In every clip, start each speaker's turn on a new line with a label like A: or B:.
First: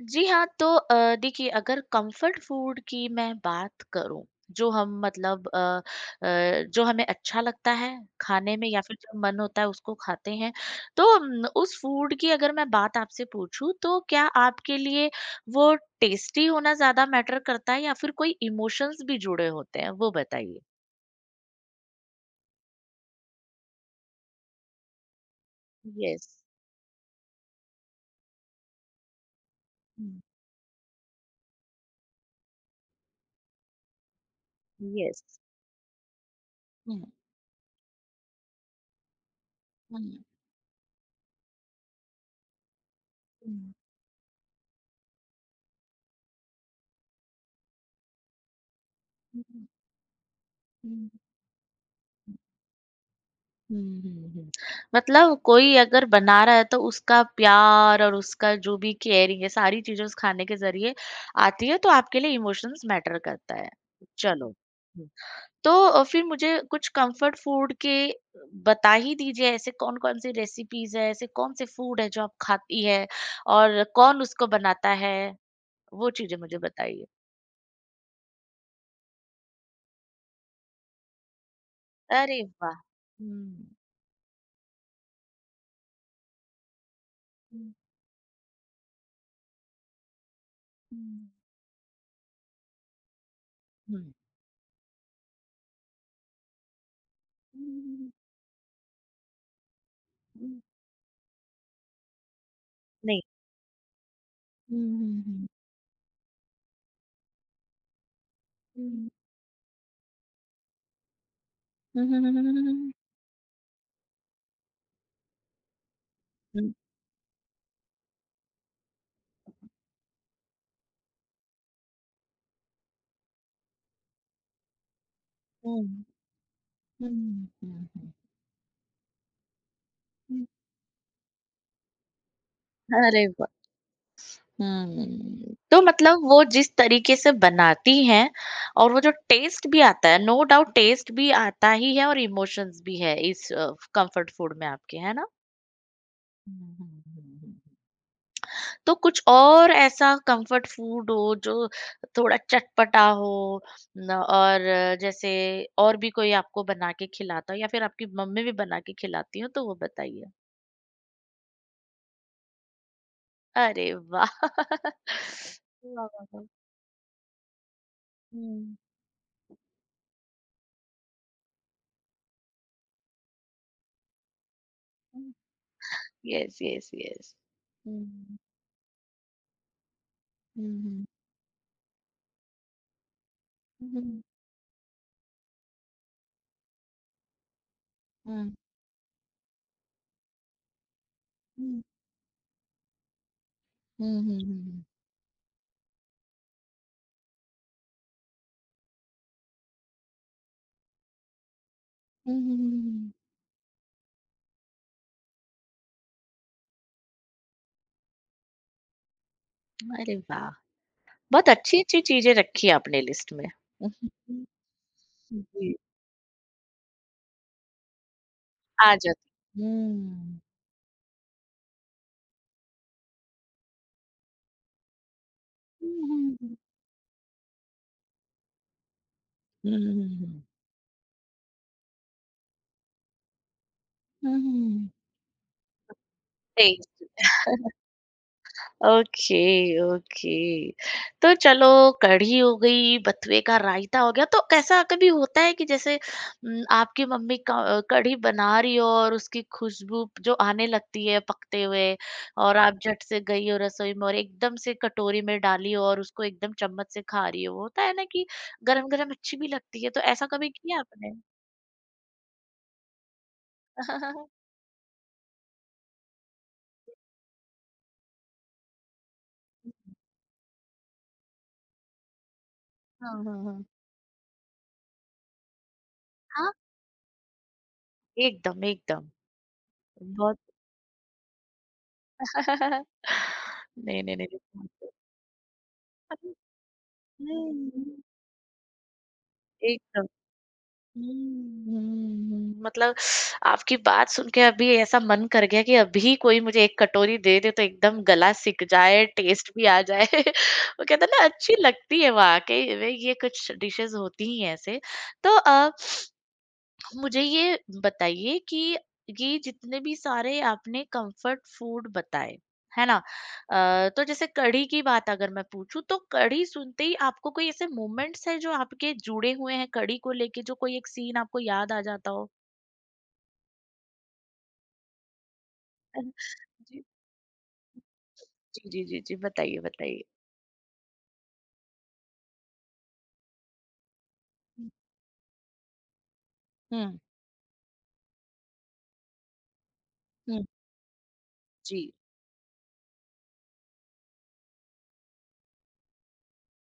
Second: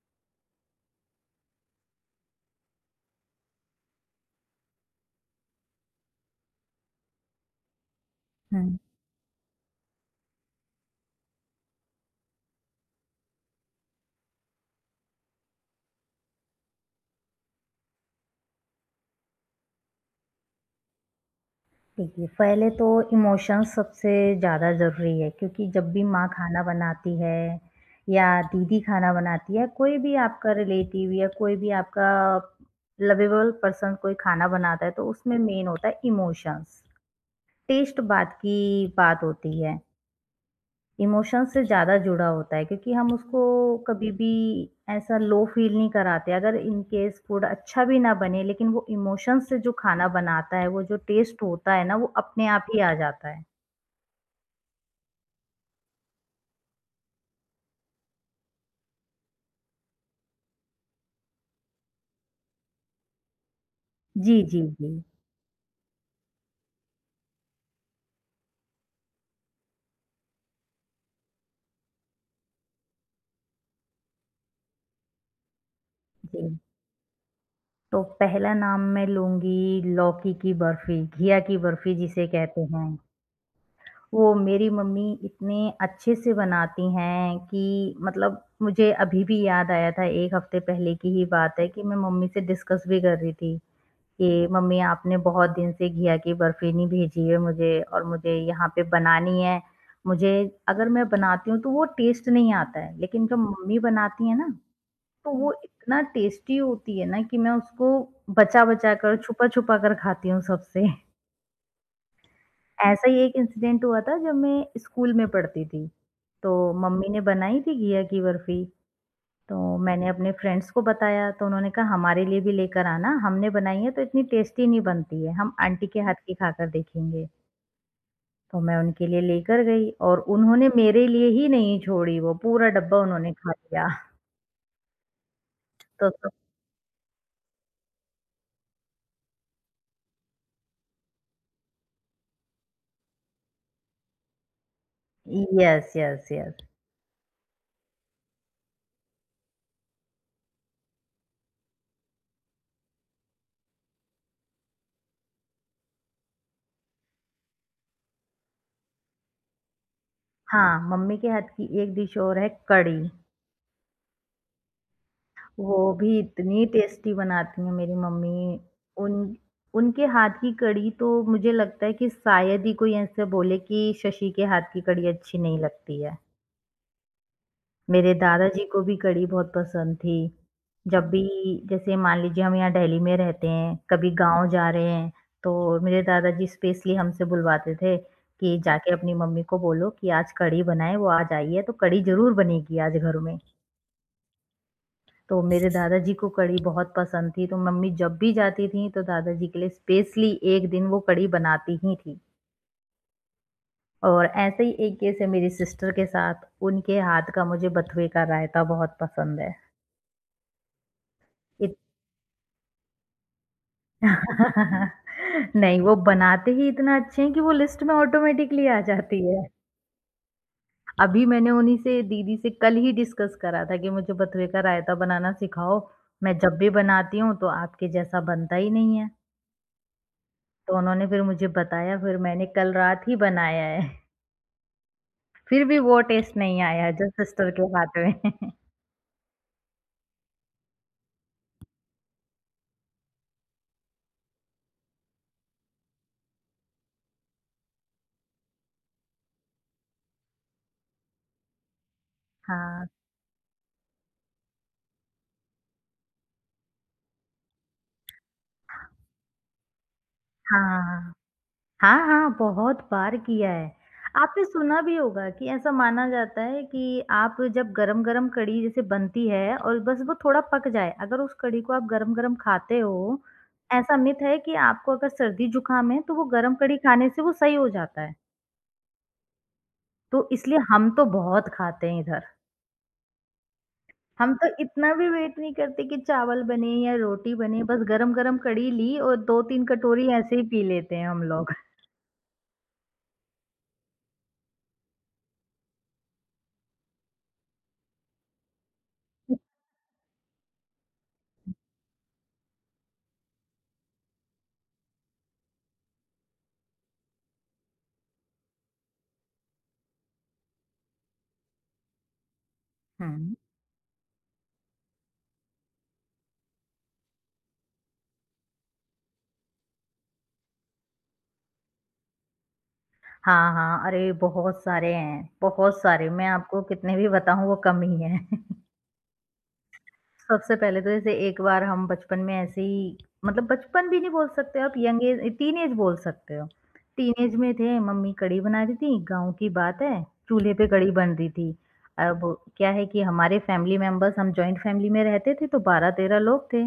A: जी हाँ, तो देखिए अगर कंफर्ट फूड की मैं बात करूँ, जो हम मतलब जो हमें अच्छा लगता है खाने में
B: हुँ।
A: या फिर जो मन होता है उसको खाते हैं, तो उस फूड की अगर मैं बात आपसे पूछूँ तो क्या आपके लिए वो टेस्टी होना ज़्यादा मैटर करता है या फिर कोई इमोशंस भी जुड़े होते हैं? वो बताइए?
B: देखिए, पहले तो इमोशंस सबसे ज़्यादा ज़रूरी है क्योंकि जब भी माँ
A: येस।
B: खाना बनाती है या दीदी खाना बनाती है, कोई भी
A: हुँ,
B: आपका रिलेटिव या कोई भी आपका लवेबल पर्सन कोई खाना बनाता है, तो
A: येस।
B: उसमें मेन होता है इमोशंस।
A: हुँ,
B: टेस्ट बाद की बात होती है।
A: हुँ,
B: इमोशन से ज़्यादा जुड़ा होता है क्योंकि हम उसको
A: हुँ,
B: कभी भी ऐसा लो फील नहीं कराते अगर इन केस फूड अच्छा भी ना बने लेकिन वो इमोशन से
A: हुँ,
B: जो खाना बनाता है, वो जो
A: हुँ।
B: टेस्ट होता है ना, वो अपने आप ही आ जाता है।
A: हुँ, हुँ, हुँ। मतलब कोई अगर बना रहा है तो उसका प्यार और उसका जो भी केयरिंग है सारी चीज़ें उस खाने के ज़रिए आती है तो आपके लिए इमोशंस मैटर करता है।
B: जी,
A: चलो।
B: जी, जी,
A: हुँ। तो फिर मुझे कुछ कम्फर्ट फूड के बता ही दीजिए ऐसे कौन-कौन सी रेसिपीज़ हैं, ऐसे कौन से फूड हैं जो आप खाती हैं और कौन उसको बनाता है? वो चीज़ें
B: जी।
A: मुझे बताइए।
B: तो पहला नाम मैं लूँगी लौकी की बर्फ़ी, घिया की बर्फ़ी जिसे
A: अरे
B: कहते
A: वाह!
B: हैं।
A: हुँ।
B: वो मेरी मम्मी इतने अच्छे से बनाती हैं कि
A: हुँ।
B: मतलब मुझे अभी भी याद आया था 1 हफ़्ते पहले की ही बात है कि मैं मम्मी से डिस्कस भी कर रही थी कि मम्मी आपने बहुत दिन से घिया की बर्फी नहीं भेजी है मुझे और
A: हुँ।
B: मुझे यहाँ पे बनानी है। मुझे अगर मैं बनाती हूँ तो वो टेस्ट नहीं आता है,
A: नहीं।
B: लेकिन जब मम्मी बनाती हैं ना,
A: हुँ,
B: तो
A: हुँ,
B: वो इतना टेस्टी होती है ना कि मैं उसको बचा-बचा
A: हुँ।
B: कर, छुपा-छुपा कर खाती हूँ सबसे।
A: हुँ, हुँ, हुँ,
B: ऐसा ही एक इंसिडेंट हुआ था जब मैं स्कूल में पढ़ती थी, तो
A: हुँ,
B: मम्मी ने बनाई थी घिया की बर्फी तो मैंने अपने फ्रेंड्स को बताया तो उन्होंने कहा हमारे लिए भी लेकर आना, हमने बनाई है तो इतनी टेस्टी नहीं बनती है, हम आंटी के हाथ की खाकर देखेंगे।
A: हुँ,
B: तो मैं उनके लिए लेकर गई और
A: हुँ।
B: उन्होंने मेरे लिए ही नहीं छोड़ी वो, पूरा डब्बा
A: अरे
B: उन्होंने
A: वाह!
B: खा लिया।
A: हुँ, तो
B: तो
A: मतलब
B: तो
A: वो जिस तरीके से बनाती हैं और वो जो टेस्ट भी आता है, नो डाउट टेस्ट भी आता ही है और इमोशंस भी है इस कम्फर्ट फूड में आपके, है ना?
B: Yes, yes, yes.
A: हुँ, हुँ, हुँ, हुँ। तो कुछ और ऐसा कम्फर्ट फूड हो जो थोड़ा चटपटा हो न और जैसे और भी कोई आपको बना के खिलाता हो या फिर आपकी मम्मी भी बना के खिलाती हो, तो वो बताइए?
B: हाँ, मम्मी के हाथ की एक डिश और है कढ़ी,
A: अरे वाह!
B: वो
A: वाह,
B: भी
A: वाह, वाह!
B: इतनी टेस्टी बनाती हैं मेरी मम्मी।
A: हुँ,
B: उन उनके हाथ की कढ़ी तो मुझे लगता है कि शायद ही कोई ऐसे बोले कि शशि के हाथ की कढ़ी
A: हुँ।
B: अच्छी नहीं लगती है।
A: Yes, yes, yes. हुँ,
B: मेरे
A: हुँ,
B: दादाजी को भी कढ़ी बहुत पसंद थी।
A: हुँ,
B: जब भी जैसे मान लीजिए हम यहाँ दिल्ली में रहते हैं,
A: हुँ,
B: कभी
A: हुँ,
B: गाँव जा रहे हैं, तो मेरे दादाजी स्पेशली हमसे बुलवाते थे
A: हुँ,
B: कि जाके अपनी मम्मी को बोलो कि आज कढ़ी बनाएँ, वो आज आई है तो कढ़ी ज़रूर बनेगी आज घर में।
A: हुँ, हुँ, हुँ,
B: तो मेरे दादाजी को कढ़ी बहुत पसंद थी, तो मम्मी जब भी जाती थी तो दादाजी के लिए स्पेशली एक दिन वो कढ़ी बनाती ही थी।
A: हुँ, हुँ, हुँ।
B: और ऐसे ही एक केस है मेरी सिस्टर के साथ, उनके हाथ का मुझे बथुए का रायता बहुत पसंद है।
A: अरे वाह! बहुत अच्छी-अच्छी चीज़ें रखी है आपने लिस्ट में। हम्म, जी,
B: नहीं, वो बनाते ही इतना अच्छे हैं कि वो लिस्ट में ऑटोमैटिकली आ
A: आ
B: जाती है।
A: जाती। हुँ।
B: अभी मैंने उन्हीं से दीदी से कल ही डिस्कस करा था कि मुझे बथुए का रायता बनाना सिखाओ,
A: हुँ, हुँ,
B: मैं जब
A: हुँ,
B: भी बनाती हूँ तो आपके जैसा बनता ही नहीं है।
A: हुँ, हुँ, हुँ,
B: तो उन्होंने फिर मुझे बताया, फिर मैंने कल रात ही बनाया है।
A: हुँ, हुँ।
B: फिर भी वो टेस्ट नहीं आया
A: टेस्ट।
B: जो सिस्टर के हाथ में।
A: ओके ओके तो चलो कढ़ी हो गई बथुए का रायता हो गया तो कैसा कभी होता है कि जैसे न, आपकी मम्मी का- कढ़ी बना रही हो और उसकी खुशबू जो आने लगती है पकते हुए और आप
B: हाँ,
A: झट से गई हो रसोई में और एकदम से कटोरी में डाली हो और उसको एकदम चम्मच से खा रही हो वो होता है ना कि गरम गरम अच्छी भी लगती है तो ऐसा कभी किया
B: हाँ।
A: आपने
B: हाँ, हाँ, बहुत बार किया है। आपने सुना भी होगा कि ऐसा माना जाता है कि आप जब गरम-गरम कढ़ी जैसे बनती है और बस वो थोड़ा पक जाए, अगर उस कढ़ी को आप गरम-गरम खाते
A: हाँ
B: हो,
A: हाँ हाँ
B: ऐसा मिथ है कि आपको अगर सर्दी-जुकाम है, तो वो
A: हाँ
B: गरम कढ़ी खाने से वो सही हो जाता है।
A: एकदम एकदम
B: तो
A: बहुत
B: इसलिए हम तो बहुत खाते हैं इधर।
A: नहीं नहीं
B: हम
A: नहीं
B: तो इतना भी वेट नहीं करते कि चावल बने या रोटी बने, बस
A: हुँ,
B: गरम-गरम कढ़ी ली और 2-3
A: एकदम।
B: कटोरी ऐसे ही पी लेते हैं हम लोग।
A: हुँ, हुँ, हुँ, मतलब आपकी बात सुन के अभी ऐसा मन कर गया कि अभी कोई मुझे 1 कटोरी दे दे तो एकदम गला सिक जाए, टेस्ट भी आ जाए। वो कहते हैं ना अच्छी लगती है वाक़ई में ये कुछ डिशेज़ होती ही हैं ऐसे। तो मुझे ये बताइए कि ये जितने भी सारे आपने कंफर्ट फूड बताए है ना
B: हुँ।
A: तो जैसे कढ़ी की बात अगर मैं पूछूं तो कढ़ी सुनते ही आपको कोई ऐसे मोमेंट्स है जो आपके जुड़े हुए हैं कढ़ी को लेके जो कोई एक सीन आपको याद आ जाता हो
B: हाँ, हाँ। अरे! बहुत सारे हैं, बहुत सारे। मैं आपको
A: जी
B: कितने भी बताऊँ वो कम ही हैं।
A: जी जी जी जी बताइए बताइए
B: सबसे पहले तो जैसे एक बार हम बचपन में ऐसे ही मतलब बचपन भी नहीं बोल सकते आप यंग एज टीनेज बोल सकते हो।
A: हम्म
B: टीनेज में थे, मम्मी कढ़ी बना रही थी, गाँव की बात है,
A: हम्म
B: चूल्हे पे कढ़ी बन रही थी।
A: जी
B: अब क्या है कि हमारे फैमिली मेंबर्स हम जॉइंट फैमिली में रहते थे तो 12-13 लोग थे।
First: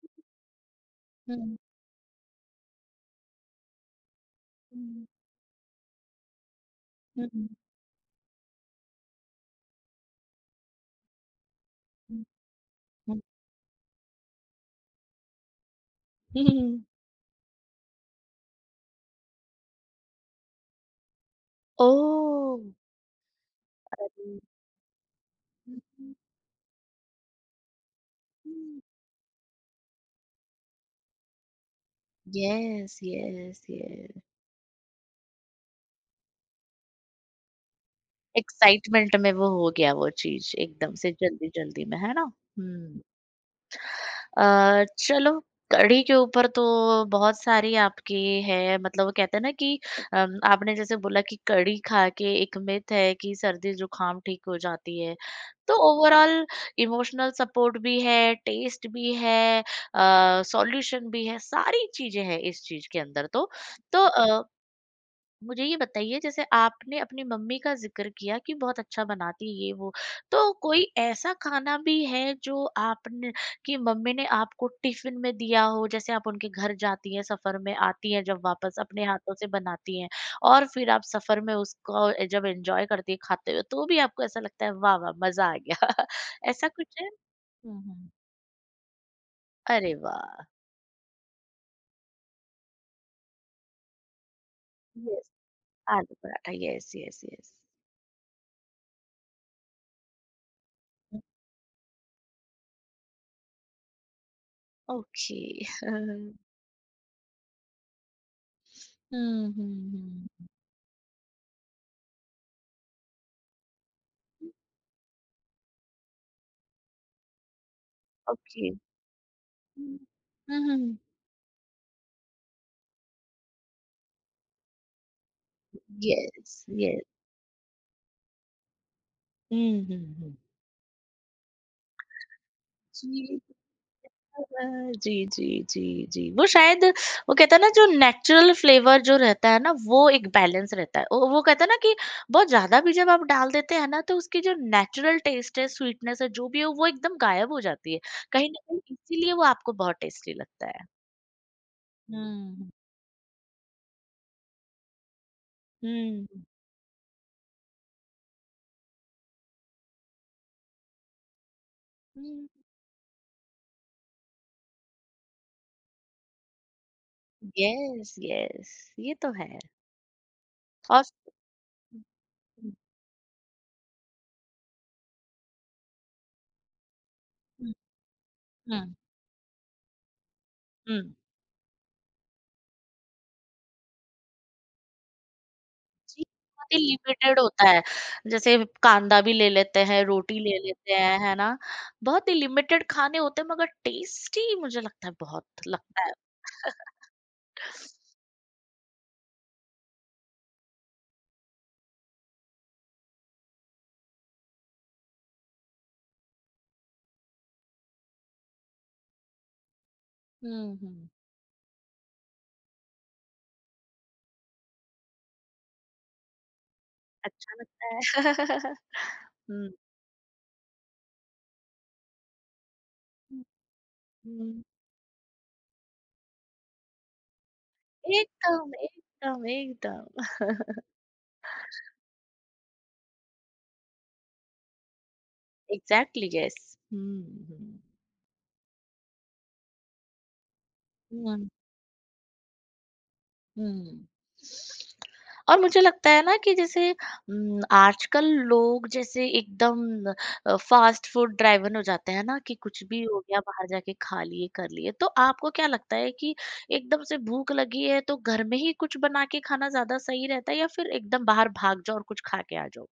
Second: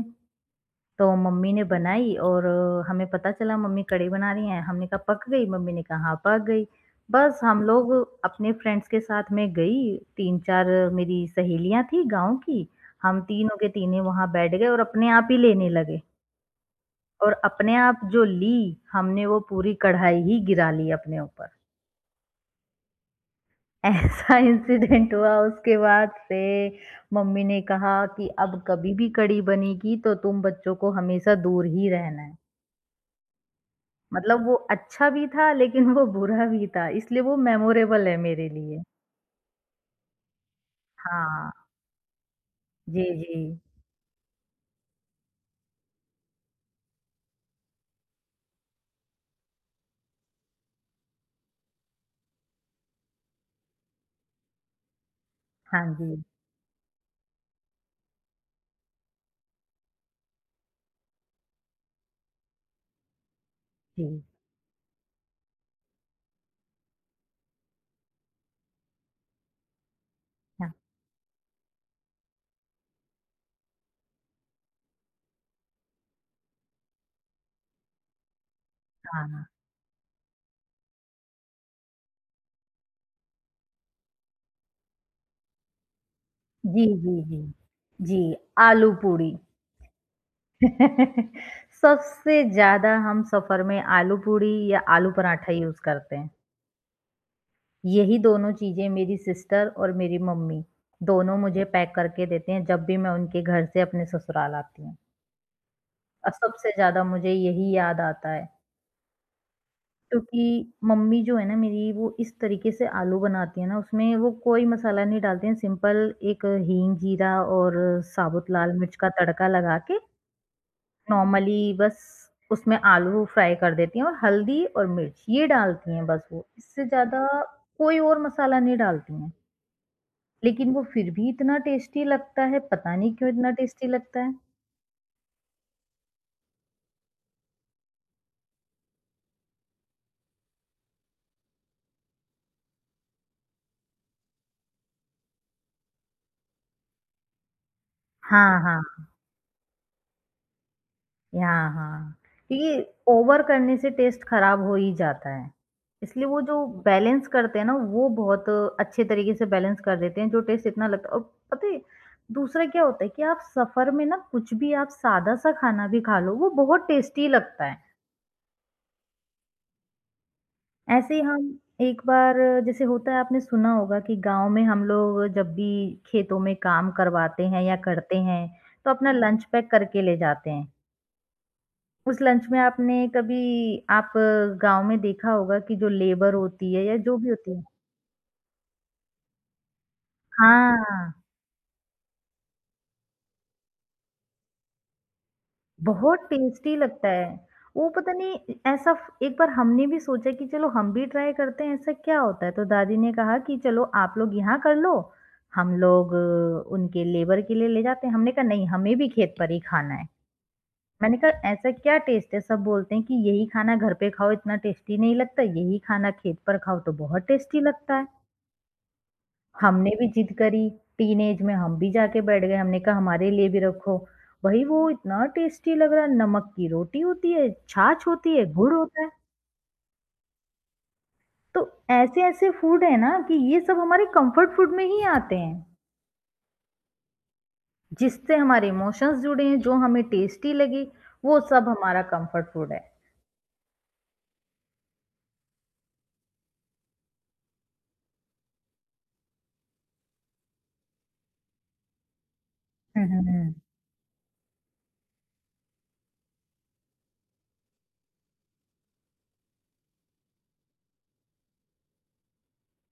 B: तो मम्मी
A: हम्म
B: ने बनाई और हमें पता चला मम्मी कढ़ी बना रही हैं, हमने कहा
A: हम्म
B: पक गई? मम्मी ने कहा हाँ, पक गई।
A: हम्म
B: बस
A: हम्म,
B: हम लोग अपने फ्रेंड्स के साथ मैं गई, 3-4 मेरी सहेलियाँ थी गाँव की, हम तीनों के तीनों वहाँ बैठ गए और अपने आप ही लेने लगे
A: हम्म, हम्म।
B: और अपने आप जो ली, हमने वो पूरी कढ़ाई ही गिरा ली अपने ऊपर।
A: ओ
B: ऐसा
A: अरे,
B: इंसिडेंट हुआ उसके बाद से मम्मी ने कहा कि अब कभी भी कढ़ी बनेगी तो तुम बच्चों को हमेशा दूर ही रहना है।
A: यस यस यस
B: मतलब वो अच्छा भी था लेकिन वो बुरा भी था, इसलिए वो मेमोरेबल है मेरे लिए।
A: एक्साइटमेंट में वो हो गया वो चीज़ एकदम से
B: हाँ,
A: जल्दी-जल्दी में, है ना?
B: जी,
A: हुँ।
B: जी।
A: चलो कढ़ी के ऊपर तो बहुत सारी आपकी है मतलब वो कहते हैं ना कि आपने जैसे बोला कि कढ़ी खा के एक मिथ है कि सर्दी-जुकाम ठीक हो जाती है। तो
B: हाँ जी,
A: ओवरऑल इमोशनल सपोर्ट भी है, टेस्ट भी है सॉल्यूशन भी है, सारी चीज़ें हैं इस चीज़ के अंदर तो। तो
B: जी।
A: मुझे ये बताइए जैसे आपने अपनी मम्मी का ज़िक्र किया कि बहुत अच्छा बनाती है ये वो। तो
B: हाँ,
A: कोई ऐसा खाना भी है जो आपने कि मम्मी ने आपको टिफ़िन में दिया हो जैसे आप उनके घर जाती हैं सफ़र में आती हैं जब वापस अपने
B: हाँ।
A: हाथों
B: हाँ।
A: से बनाती हैं और फ़िर आप सफ़र में उसको जब एन्जॉय करती है खाते हुए तो भी आपको ऐसा लगता है वाह, वाह मज़ा आ गया ऐसा
B: जी,
A: कुछ है?
B: जी, जी।
A: हुँ, हुँ।
B: जी, आलू पूड़ी।
A: अरे वाह!
B: सबसे ज़्यादा हम सफ़र में आलू पूड़ी या आलू
A: यस
B: पराठा यूज़
A: आलू
B: करते हैं।
A: Paratha yes, yes, yes.
B: यही दोनों चीज़ें मेरी सिस्टर और मेरी मम्मी, दोनों मुझे पैक करके देते हैं जब भी मैं उनके घर से अपने ससुराल आती हूँ।
A: ओके।
B: और सबसे ज़्यादा मुझे यही याद आता है
A: हुँ, हुँ,
B: क्योंकि
A: हुँ।
B: मम्मी जो है ना मेरी वो इस तरीके से आलू बनाती है ना उसमें वो कोई मसाला नहीं डालते हैं सिंपल एक हींग जीरा और साबुत
A: ओके।
B: लाल मिर्च का तड़का लगा
A: हुँ,
B: के
A: हुँ।
B: नॉर्मली बस उसमें आलू फ्राई कर देती हैं और हल्दी और मिर्च ये डालती हैं बस वो
A: येस,
B: इससे
A: येस।
B: ज़्यादा कोई और मसाला नहीं डालती हैं।
A: हुँ, हुँ, हुँ।
B: लेकिन वो फिर भी इतना टेस्टी लगता है, पता नहीं क्यों
A: जी।
B: इतना टेस्टी लगता है।
A: अ, जी, जी, जी, जी। वो शायद वो कहते हैं ना जो नेचुरल फ्लेवर जो रहता है ना वो एक बैलेंस रहता है। वो कहते हैं ना कि बहुत ज़्यादा भी जब आप डाल देते हैं ना तो उसकी जो नेचुरल टेस्ट है, स्वीटनेस है, जो भी है वो एकदम गायब हो जाती है। कहीं न
B: हाँ,
A: कहीं
B: हाँ।
A: इसीलिए वो आपको बहुत टेस्टी लगता है।
B: यहाँ हाँ,
A: हुँ, हुँ,
B: क्योंकि ओवर करने से टेस्ट खराब हो ही जाता है। इसलिए
A: हुँ।
B: वो जो बैलेंस करते हैं ना, वो बहुत अच्छे तरीके से बैलेंस कर देते हैं, जो टेस्ट इतना लगता है और पता है,
A: हुँ।
B: दूसरा क्या होता है कि आप सफ़र में ना कुछ भी आप सादा-सा खाना भी खा लो, वो बहुत टेस्टी
A: हुँ।
B: लगता है।
A: Yes, yes. ये तो है। और
B: ऐसे ही हम एक बार
A: हुँ,
B: जैसे होता है आपने सुना होगा कि गाँव में हम लोग जब भी खेतों में काम करवाते हैं
A: हुँ,
B: या करते हैं,
A: हुँ,
B: तो अपना लंच पैक करके ले जाते हैं।
A: हुँ।
B: उस लंच में आपने कभी आप गाँव में देखा होगा कि जो
A: जी,
B: लेबर होती
A: बहुत ही
B: है या जो भी
A: लिमिटेड
B: होती है
A: होता है, जैसे कांदा भी ले लेते हैं, रोटी ले लेते
B: हाँ,
A: हैं, है ना? बहुत ही लिमिटेड खाने होते हैं मगर टेस्टी मुझे लगता है बहुत लगता है।
B: बहुत टेस्टी लगता है। वो पता नहीं ए ऐसा फ एक बार हमने भी सोचा कि चलो हम भी ट्राई करते हैं, ऐसा क्या होता है? तो दादी ने कहा कि चलो आप लोग यहाँ कर लो, हम लोग उनके लेबर के लिए ले जाते हैं। हमने कहा नहीं, हमें भी खेत पर ही खाना है।
A: हुँ, हुँ,
B: मैंने कहा ऐसा क्या टेस्ट है? सब बोलते हैं कि यही खाना घर पे खाओ इतना टेस्टी नहीं लगता, यही खाना खेत पर खाओ तो बहुत
A: अच्छा
B: टेस्टी लगता
A: लगता है।
B: है।
A: हुँ,
B: हमने भी जिद करी, टीनेज में हम भी जाके बैठ गए, हमने कहा हमारे
A: हुँ,
B: लिए भी रखो।
A: हुँ,
B: भई वो इतना टेस्टी लग रहा है, नमक की रोटी होती है, छाछ होती है,
A: एकदम,
B: गुड़ होता है।
A: एकदम, एकदम।
B: तो ऐसे-ऐसे फूड है ना कि ये सब हमारे कम्फर्ट फूड में ही आते हैं,
A: एग्ज़ैक्टली यस। हुँ, हुँ,
B: जिससे हमारे इमोशंस जुड़े हैं, जो हमें टेस्टी लगी, वो
A: हुँ।
B: सब हमारा कम्फर्ट फूड है।
A: हुँ। और मुझे लगता है ना कि जैसे आजकल लोग जैसे एकदम फ़ास्ट फूड ड्राइवन हो जाते हैं ना कि कुछ भी
B: हुँ,
A: हो
B: हुँ,
A: गया
B: हुँ।
A: बाहर जाके खा लिए, कर लिए। तो आपको क्या लगता है कि एकदम से भूख लगी है तो घर में ही कुछ बना के खाना ज़्यादा सही रहता है या फिर एकदम बाहर भाग जाओ और कुछ खा के आ जाओ?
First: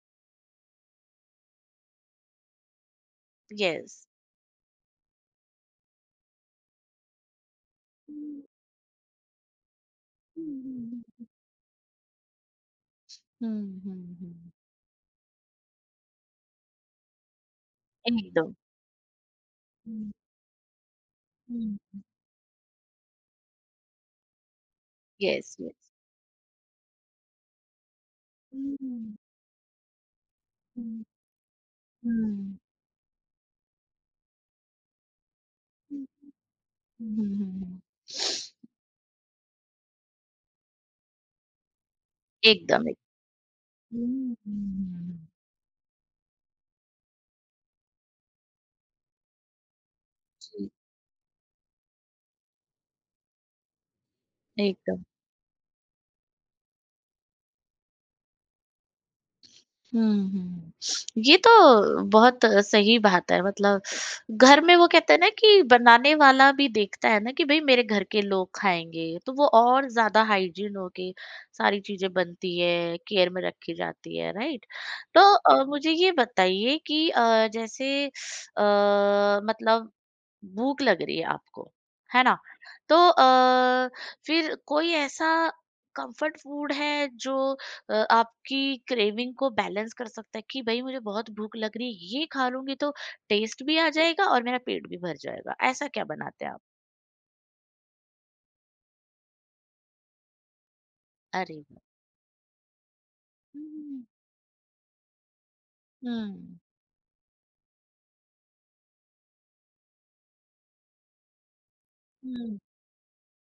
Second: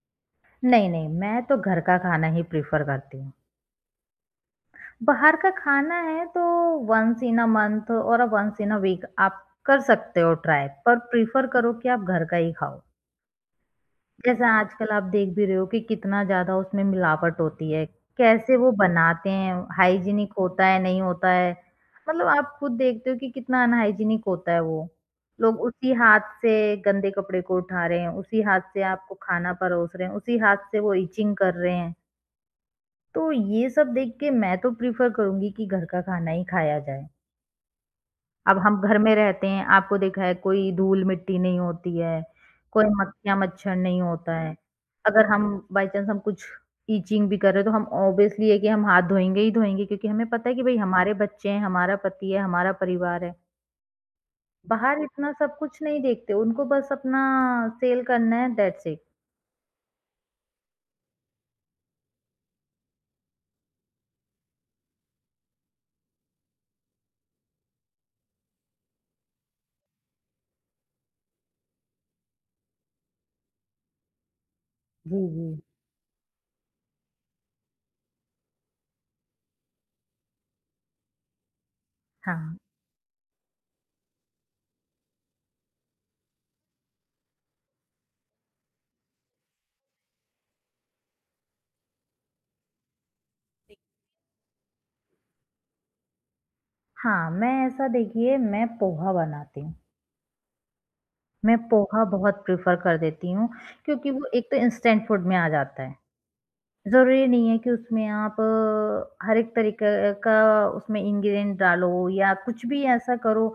B: नहीं, नहीं, मैं तो घर का खाना ही प्रेफ़र करती हूँ।
A: यस।
B: बाहर का खाना है तो वन्स इन अ मंथ और
A: हुँ,
B: वन्स इन अ वीक आप कर सकते हो
A: हुँ,
B: ट्राई पर
A: हुँ, हुँ।
B: प्रीफर करो कि आप घर का ही खाओ।
A: हुँ, हुँ,
B: जैसे
A: हुँ।
B: आजकल आप देख भी रहे हो कि कितना ज़्यादा उसमें मिलावट होती है,
A: एकदम।
B: कैसे वो बनाते हैं,
A: हुँ,
B: हाइजीनिक होता है, नहीं होता है।
A: हुँ, हुँ।
B: मतलब आप खुद देखते हो कि कितना अनहाइजीनिक होता है वो।
A: यस,
B: लोग
A: यस।
B: उसी हाथ से गंदे कपड़े को उठा रहे हैं, उसी हाथ
A: हुँ,
B: से आपको
A: हुँ,
B: खाना परोस रहे हैं, उसी हाथ से वो
A: हुँ।
B: इचिंग कर रहे हैं। तो ये सब देख के मैं तो प्रेफ़र करूँगी कि घर का
A: हुँ।
B: खाना ही खाया जाए।
A: हुँ, हुँ, हुँ, हुँ।
B: अब हम घर में रहते हैं, आपको देखा है कोई धूल-मिट्टी नहीं होती है, कोई
A: एकदम, एकदम।
B: मक्खियाँ-मच्छर नहीं होता
A: हुँ, हुँ,
B: है।
A: हुँ,
B: अगर
A: हुँ।
B: हम बाय चांस हम कुछ टीचिंग भी कर रहे हैं तो हम ऑब्वियसली है कि हम हाथ धोएँगे ही धोएँगे क्योंकि हमें पता है कि
A: जी,
B: भई हमारे बच्चे हैं, हमारा पति है, हमारा परिवार है। बाहर
A: एकदम।
B: इतना सब कुछ नहीं देखते, उनको बस अपना सेल करना है दैट्स इट।
A: हुँ, हुँ। ये तो बहुत सही बात है मतलब घर में वो कहते हैं ना कि बनाने वाला भी देखता है ना कि भई मेरे घर के लोग खाएँगे, तो वो और ज़्यादा हाइजीन होके सारी चीज़ें बनती है, केयर में रखी जाती है, राइट?
B: जी,
A: तो
B: जी।
A: मुझे ये बताइए कि जैसे मतलब भूख लग रही है आपको, है ना?
B: हाँ।
A: तो फिर कोई ऐसा कम्फर्ट फूड है जो आपकी क्रेविंग को बैलेंस कर सकता है कि भाई मुझे बहुत भूख लग रही है ये खा लूंगी तो टेस्ट भी आ जाएगा और मेरा पेट भी भर जाएगा ऐसा क्या बनाते हैं आप
B: हाँ, मैं ऐसा देखिए मैं पोहा बनाती हूँ। मैं
A: अरे वाह!
B: पोहा बहुत प्रेफ़र कर देती हूँ,
A: हम्म,
B: क्योंकि वो एक तो इंस्टेंट फूड में आ जाता है।
A: हम्म
B: ज़रूरी नहीं है कि उसमें आप हर एक तरीके का उसमें इंग्रीडिएंट डालो या
A: हम्म,
B: कुछ भी ऐसा करो।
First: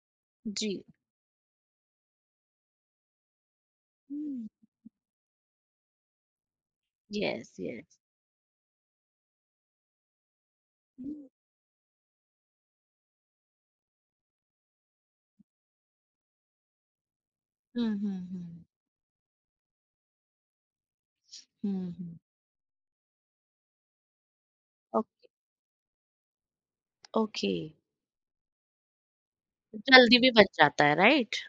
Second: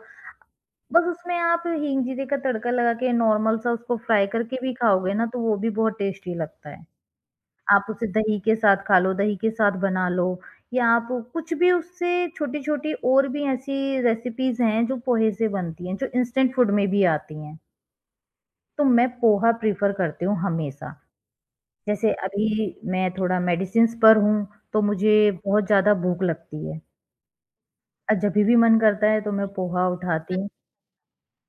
A: जी
B: बस उसमें आप हींग, जीरे का तड़का लगा के नॉर्मल सा उसको फ्राई
A: हम्म,
B: करके भी खाओगे ना, तो वो भी बहुत टेस्टी लगता है।
A: यस
B: आप
A: यस
B: उसे दही के साथ खा लो, दही के साथ बना लो या आप
A: हम्म,
B: कुछ भी उससे छोटी-छोटी और भी ऐसी रेसिपीज़ हैं जो पोहे से बनती हैं, जो इंस्टेंट फूड में भी आती हैं।
A: हम्म, हम्म,
B: तो मैं पोहा प्रेफ़र करती हूँ हमेशा।
A: हम्म,
B: जैसे
A: हम्म,
B: अभी मैं थोड़ा मेडिसिन्स पर हूँ, तो
A: ओके
B: मुझे बहुत ज़्यादा भूख लगती है
A: ओके
B: और जभी भी मन करता है तो मैं पोहा
A: जल्दी भी
B: उठाती हूँ
A: बच जाता है राइट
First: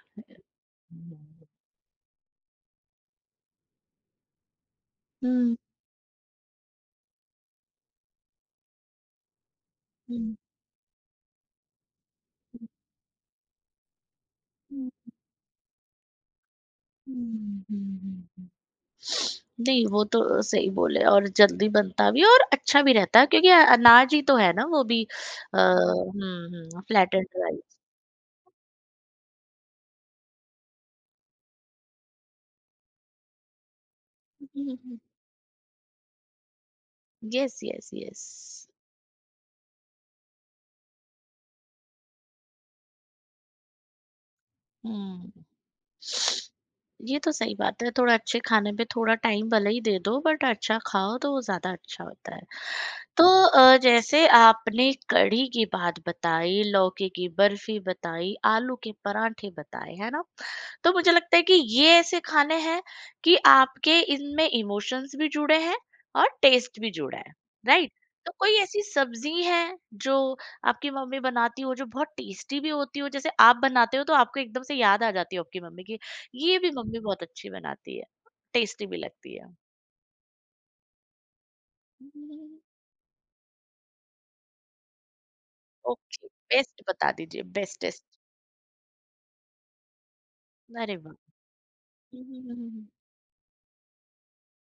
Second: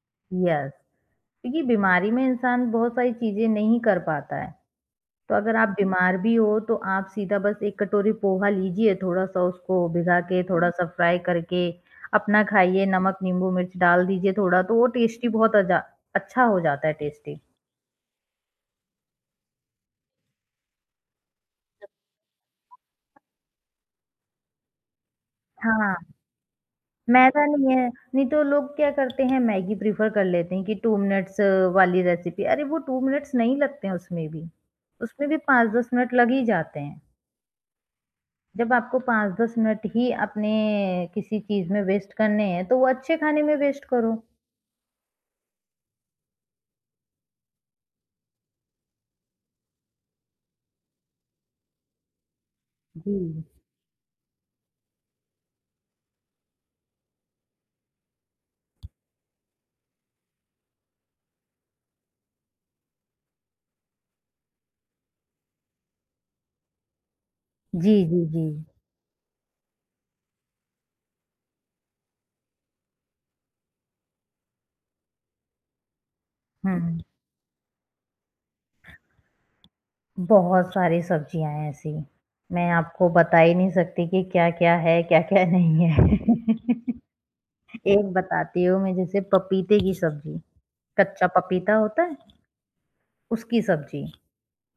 B: यस,
A: हम्म,
B: क्योंकि बीमारी में इंसान बहुत सारी चीज़ें नहीं कर पाता है। तो अगर
A: हम्म,
B: आप बीमार भी हो तो आप सीधा बस 1 कटोरी पोहा लीजिए, थोड़ा-सा उसको भिगा
A: हम्म,
B: के, थोड़ा-सा फ्राई करके अपना
A: हम्म,
B: खाइए, नमक, नींबू, मिर्च डाल दीजिए थोड़ा, तो वो
A: हम्म,
B: टेस्टी बहुत अजा अच्छा हो जाता है टेस्टी।
A: हम्म, हम्म, हम्म। नहीं, वो तो सही बोले और जल्दी बनता भी है और अच्छा भी रहता है क्योंकि अनाज ही तो है ना वो भी हाँ।
B: हाँ।
A: हुँ, हुँ, फ्लैटेंड
B: मैदा
A: राइस।
B: नहीं है, नहीं तो लोग क्या करते हैं मैगी प्रेफ़र कर लेते हैं कि 2 मिनट्स वाली रेसिपी, अरे वो 2 मिनट्स नहीं लगते हैं
A: हुँ, हुँ।
B: उसमें भी 5-10 मिनट लग ही जाते हैं।
A: Yes, yes, yes.
B: जब आपको 5-10 मिनट ही अपने किसी चीज़ में वेस्ट करने हैं, तो वो अच्छे खाने में वेस्ट करो।
A: हुँ। ये तो सही बात है, थोड़ा अच्छे खाने पे थोड़ा टाइम भले ही दे दो बट अच्छा खाओ तो वो ज़्यादा अच्छा होता है।
B: जी।
A: तो जैसे आपने कढ़ी की बात बताई, लौकी की बर्फी बताई, आलू के पराठे बताए, है ना? तो मुझे लगता है कि ये ऐसे खाने हैं कि आपके इनमें इमोशंस भी जुड़े हैं और टेस्ट भी जुड़ा है, राइट?
B: जी, जी,
A: तो
B: जी।
A: कोई ऐसी सब्ज़ी है जो आपकी मम्मी बनाती हो जो बहुत टेस्टी भी होती हो जैसे आप बनाते हो तो आपको एकदम से याद आ जाती हो आपकी मम्मी की ये भी
B: हुँ,
A: मम्मी बहुत अच्छी बनाती है, टेस्टी भी लगती है।
B: बहुत सारी सब्जियाँ हैं ऐसी,
A: हम्म,
B: मैं आपको बता ही नहीं सकती कि क्या-क्या है, क्या-क्या नहीं है।
A: ओके, बेस्ट बता दीजिए बेस्टेस्ट।
B: एक बताती हूँ मैं जैसे पपीते की सब्ज़ी,
A: अरे वाह!
B: कच्चा पपीता होता है
A: हुँ, हुँ, हुँ, हुँ, हुँ।
B: उसकी सब्ज़ी।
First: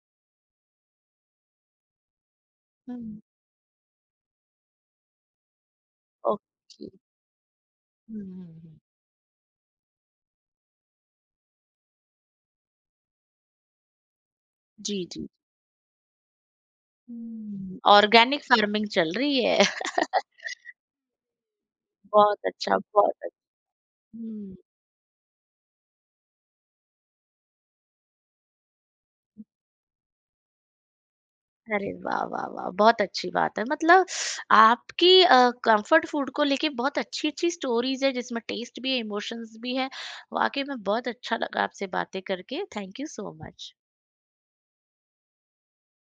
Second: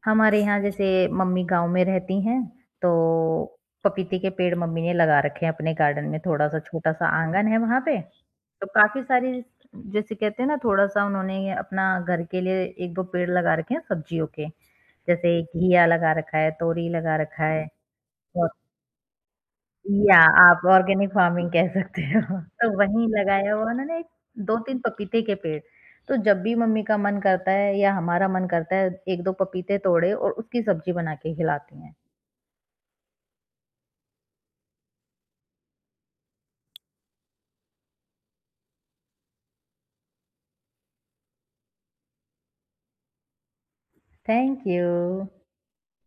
B: हमारे यहाँ जैसे मम्मी गाँव में रहती हैं,
A: हुँ।
B: तो पपीते के पेड़ मम्मी ने लगा रखे हैं अपने गार्डन में, थोड़ा-सा
A: ओके।
B: छोटा-सा आँगन है वहाँ पे,
A: हुँ,
B: तो
A: हुँ, हुँ।
B: काफ़ी सारी जैसे कहते हैं ना थोड़ा-सा उन्होंने अपना घर के लिए 1-2 पेड़ लगा रखे हैं सब्ज़ियों के,
A: जी, जी।
B: जैसे घिया लगा रखा है, तोरी लगा रखा है,
A: हुँ। ऑर्गेनिक फार्मिंग चल रही है।
B: या आप ऑर्गेनिक फार्मिंग कह सकते हो।
A: बहुत
B: तो
A: अच्छा,
B: वहीं
A: बहुत अच्छा।
B: लगाया हुआ उन्होंने
A: हुँ।
B: 2-3 पपीते के पेड़। तो जब भी मम्मी का मन करता है या हमारा मन करता है 1-2 पपीते तोड़े और उसकी सब्जी बना के खिलाती
A: अरे
B: हैं।
A: वाह, वाह, वाह! बहुत अच्छी बात है। मतलब आपकी कम्फर्ट फूड को लेके बहुत अच्छी-अच्छी स्टोरीज़ है जिसमें टेस्ट भी है, इमोशंस भी है। वाक़ई में बहुत अच्छा लगा आपसे बातें करके। Thank you so much.
B: Thank you.